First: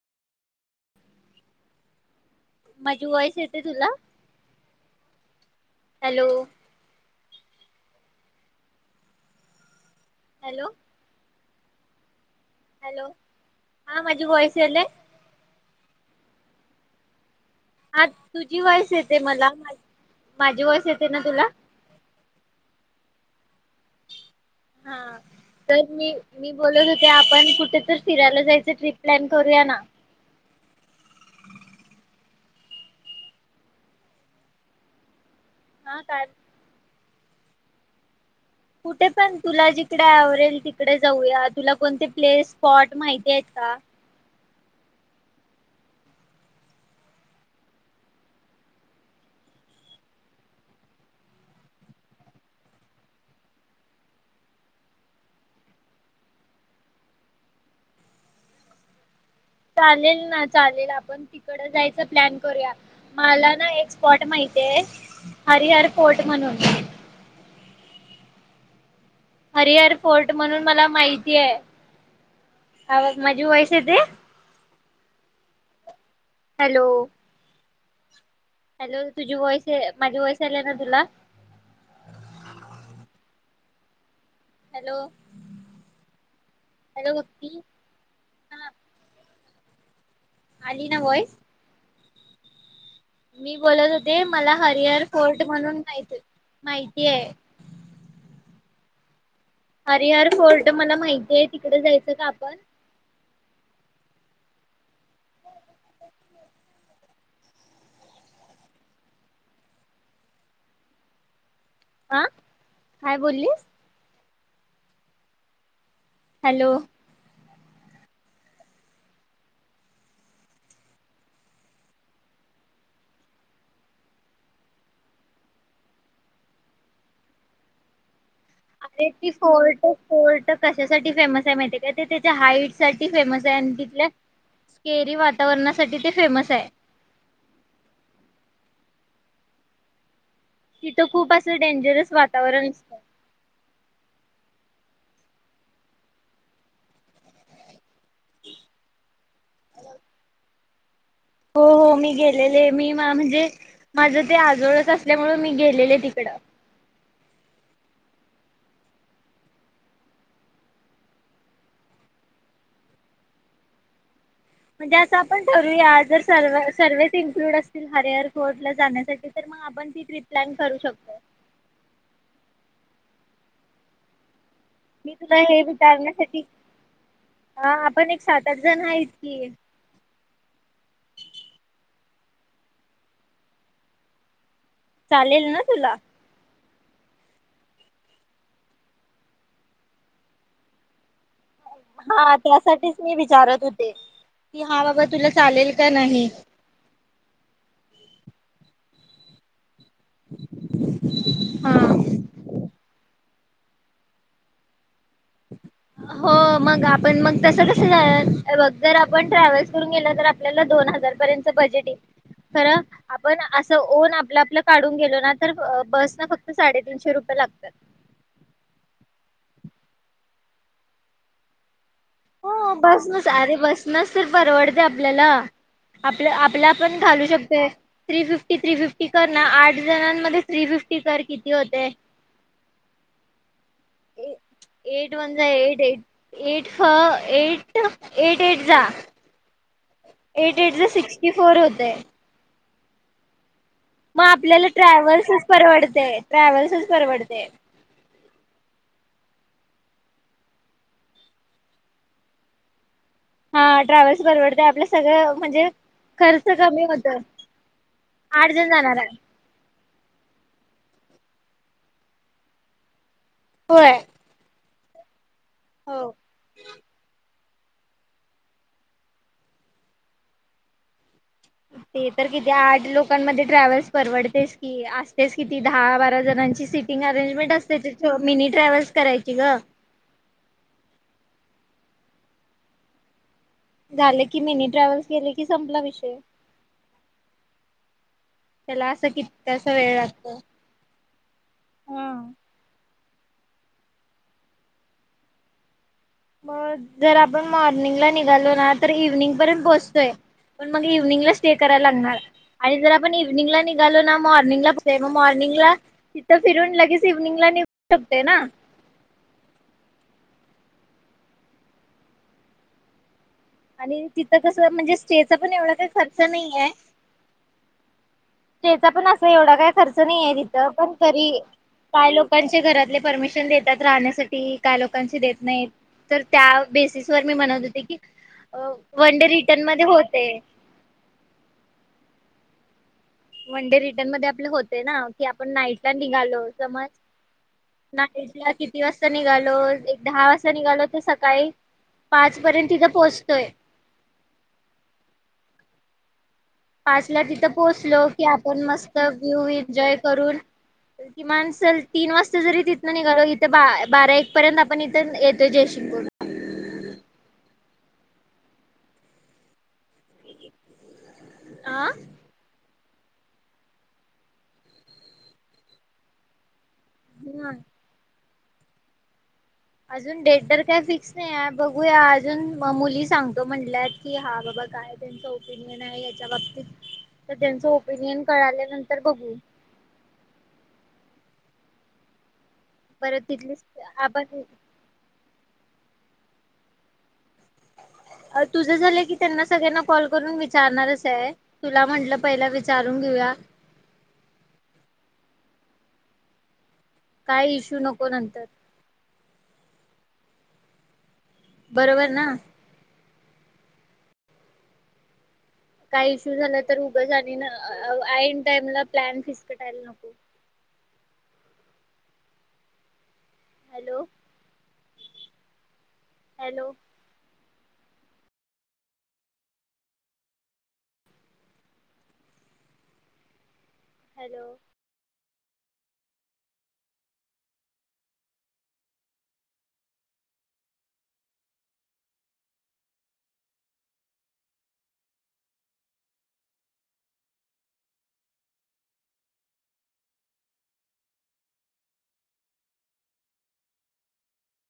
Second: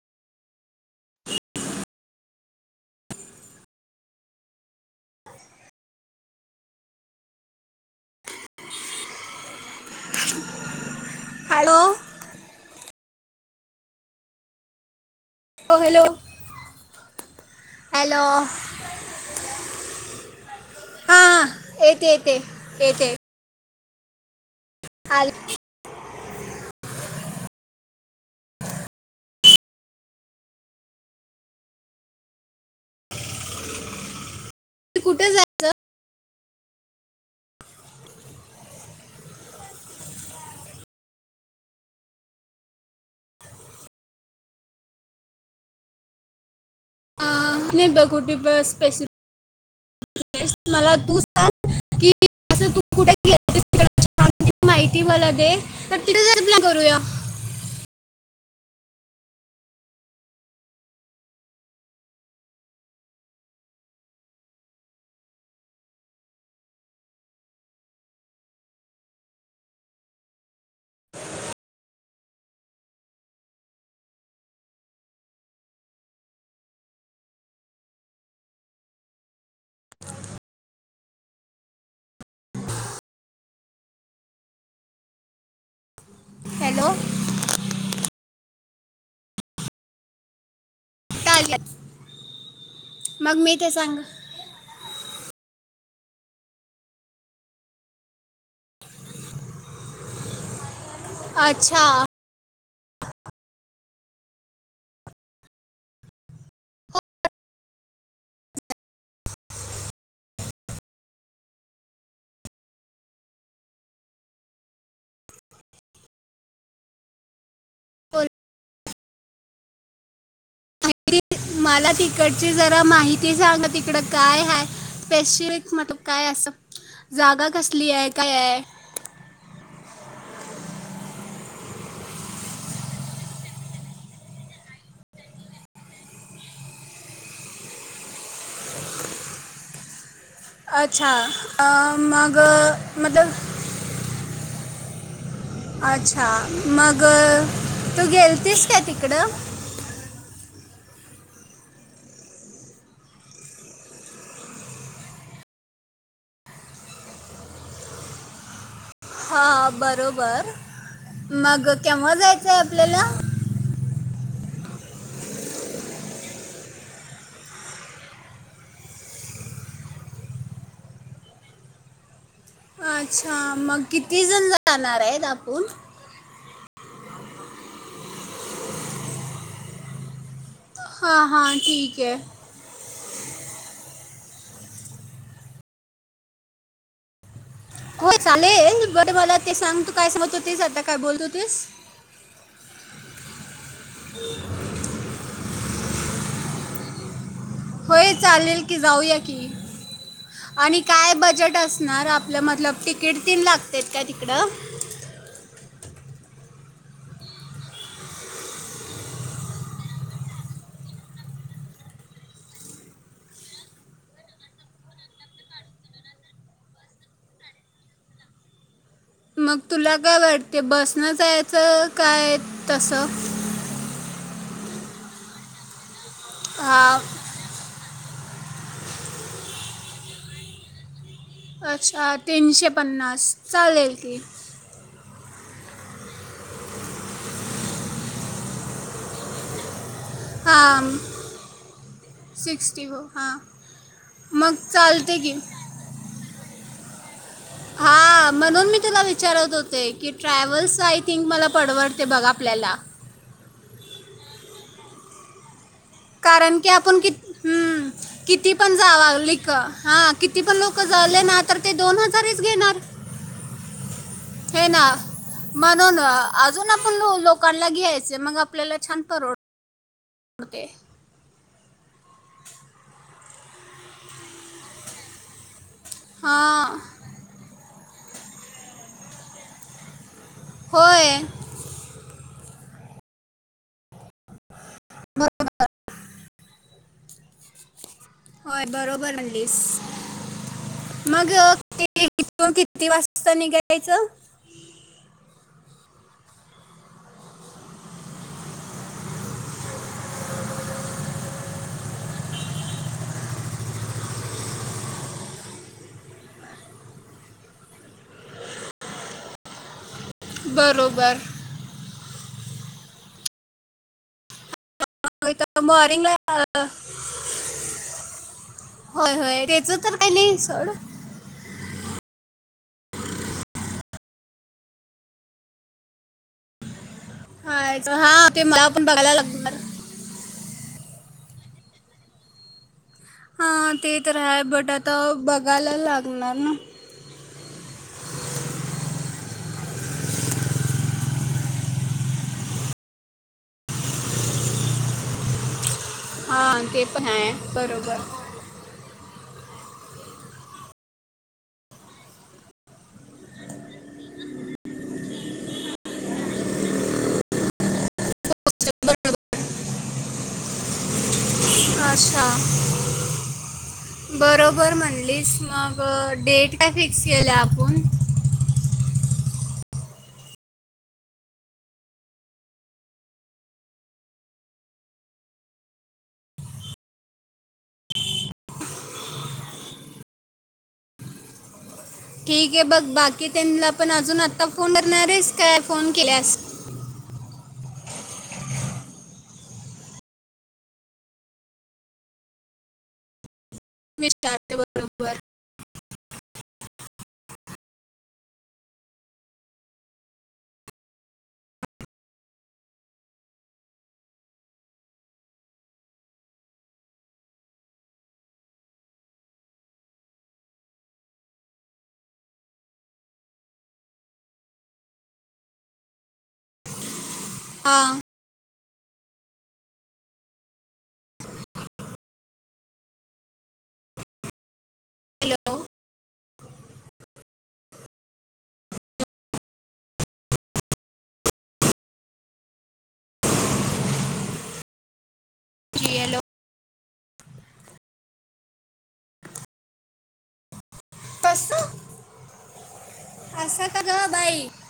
[inaudible] माझी वॉईस येते तुला? हॅलो. [unintelligible] हॅलो हॅलो हॅलो, हा माझी व्हॉईस याल्या? हॅलो हॅलो हा तुझी वॉइस येते मला. माझी वॉइस येते ना हां तुला येते येते येते हा आली तर मी. मी बोलत होते आपण कुठे तर फिरायला जायचं ट्र्रीप प्लॅन करूया ना. कुठे जा हा काय कुठे पण तुला जिकडे आवडेल तिकडे जाऊया. तुला कोणते प्लेस स्पॉट माहिती आहेत का? अ [inaudible] नाही ब कुठे स्पेशल मला तू सांग की तू कुठेछ माहिती मला दे तर तिथे रप्ला करूया चालेल ना चालेल आपण तिकड जायच प्लॅन करूया. मला ना एक स्पॉट माहितीय हरिहर फोर्ट म्हणून हरिहर फोर्ट म्हणून मला माहिती आहे माझी व्हॉईस येते हॅलो हॅलो तुझी वॉइस माझी वॉइस आलय ना तुला हॅलो हॅलो भक्ती हा आली ना व्हॉईस चालेल मग मी ते बोलत सांग होते मला हरिहर फोर्ट म्हणून माहिती आहे हर हर फोर्ट तर मला माहिती आहे तिकड अच्छा जायचं का आपण हा काय बोललीस हॅलो बोल. मला तिकडची जरा माहिती सांगा तिकडं काय ह स्पेसिफिक मतलब काय असं जागा कसली आहेत अरे ती फोर्टक फोर्टक कशासाठी फेमस आहे माहितीय का ते त्याच्या हाईट साठी फेमस आहे आणि तिथल्या स्केरी वातावरणासाठी ते फेमस आहे तिथं अच्छा खूप असं डेंजरस मग वातावरण असतं मतलब अच्छा मग तू गेलतीस का तिकडं हो हो मी गेलेले मी म्हणजे माझं ते आजोळच असल्यामुळे मी गेलेले तिकडं हा बरोबर मग केव्हा जायचंय आपल्याला म्हणजे असं आपण ठरूया जर स सर्वस इन्क्लूड असतील हरे एरोर्ट ला जाण्यासाठी तर मग आपण ती ट्रिप करू शकतो अच्छा मग किती जण ला मी तुला हे विचारण्यासाठी, हा आपण एक सात आठ जण आहीत की हां हां ठीक आहे चालेल ना तुला होय चालेल बट मला ते सांग तू काय समत होतीस, आता काय बोलतो हा त्यासाठीच मी विचारत होते. की हा बाबा तुला चालेल? काय नाही? होय चालेल की जाऊया की, आणि काय बजेट हा असणार आपल्या मधल तिकी तीन लागतेत काय तिकडं? हो मग आपण मग कस जस जाय हे बघ जर आपण ट्रॅव्हलस करून गेल तर आपल्याला दोन हजार पर्यंतच बजेट येईल, खर आपण असं ओन आपलं आपलं काढून गेलो ना तर बस ना फक्त साडेतीनशे रुपये लागत्यात. मग तुला काय वाटतय बसनं जायचं काय हो तसं बसनच आरे! बस नस तर परवडतय आपल्याला. आपलं आपल्या हा आपण घालू शकतोय. थ्री फिफ्टी थ्री फिफ्टी कर ना आठ जणांमध्ये थ्री फिफ्टी कर किती होते अच्छा तीनशे पन्नास चालेल की एट वनजा एट एट एट हो एट एट एटजा. एट हां एटजा सिक्स्टी फोर होतय. टी हो हा मग आपल्याला ट्रॅव्हल्सच परवडतय ट्रॅव्हल्सच परवडतय हा म्हणून मी तुला विचारत होते, की ट्रॅव्हल्स आय थिंक मला पडवडतय बघा आपल्याला. हा ट्रॅव्हल्स परवडतय आपलं सगळं म्हणजे, खर्च कारण की कमी आपण होत किती हुं आठ जण कितीपण जाणार जावा आहे लीक हा किती पण लोक क झाले ना तर ते दोन हजारीच घेणार. होय. हे ना. म्हणून हो आजून आपण लो लोक लोकाना घ्यायच मग आपल्याला छान परवडतय. ते तर किती आठ लोकांमध्ये ट्रॅव्हल्स परवडतयस की आसतयच क ती दहा बारा जणांची हां सिटिंग अरेंजमेंट अस [unintelligible] मिनी ट्रॅव्हल्स करायची ग. होय. झाले की मिनी ट्रॅव्हल्स केली, की संपला विषय. होय त्याला असं बरोबर म्हनलीस कितकासा वेळ लागतो मग हम किती वाज स्ता निघायचं? मग जर आपण मॉर्निंगला निघालो ना तर इव्हनिंग पर्यंत पोहोचतोय, पण मग इव्हनिंगला स्टे करायला लागणार आणि जर आपण इव्हनिंगला निघालो ना, तर मॉर्निंगला, मॉर्निंगला तिथं फिरून, लगेच इव्हनिंगला निघू शकतोय ना? बरोबर. आणि ती कस म्हणजे स्टेचा पण एवढा काही खर्च मॉर्निंगला नाहीये. स्टेचा पण होय असा होय एवढा काही त्याचं तर खर्च नाहीय नाही सोड तिथं, पण तरी काय लोक काही लोकांचे घरातले परमिशन देतात राहण्यासाठी, काय लोकांची देत नाही, तर त्या बेसिस वर मी म्हणत हाय होते की, हा ते मला पण बघायला वन डे लागणार रिटर्न मध्ये होतय. वन हा डे ते रिटर्न तर मध्ये आहे आपले बट होते ना आता की, आपण बघायला नाईट ला लागणार निघालो ना समज नाईट ला किती वाजता निघालो एक दहा वाजता निघालो तर सकाळी पाच पर्यंत तिथं पोहोचतोय. हा ते पण पाचला आहे तिथं बरोबर पोहोचलो की आपण मस्त व्हिव एनजॉय करून, किमान चल तीन वाजता जरी तिथनं निघालो इथं बारा एक पर्यंत आपण इथं येतोय जयसिंगपूरला. [unintelligible] अ आच्छा. बरोबर म्हणलीस, मग डेट काय फिक्स केलंय ह आपूण? अजून डेट तर काय फिक्स नाही आहे, बघूया अजून मुली सांगतो म्हणल्यात कि हा बाबा काय त्यांच ओपिनियन आहे याच्या बाबतीत, तर त्यांच ओपिनियन कळाल्यानंतर बघू. ठीक आहे बघ परत तिथलीच बाकीच्याना पण अजून आपण आत्ता फोन करणारेस काय? फोन केल्यास अ तुझ झालं की त्यांना सगळ्यांना कॉल करून विचारणारच आहे, तुला म्हंटल पहिलं विचारून घेऊया. विचारते बरोबर. काय इश्यू नको नंतर. बरोबर ना? काही इशू झाला तर उगंच आणि आईन टाइमला प्लॅन फिस्कटायला नको. हॅलो. हॅलो हां. हॅलो हॅलो की येलो [unintelligible] कस? असा का ग बाई?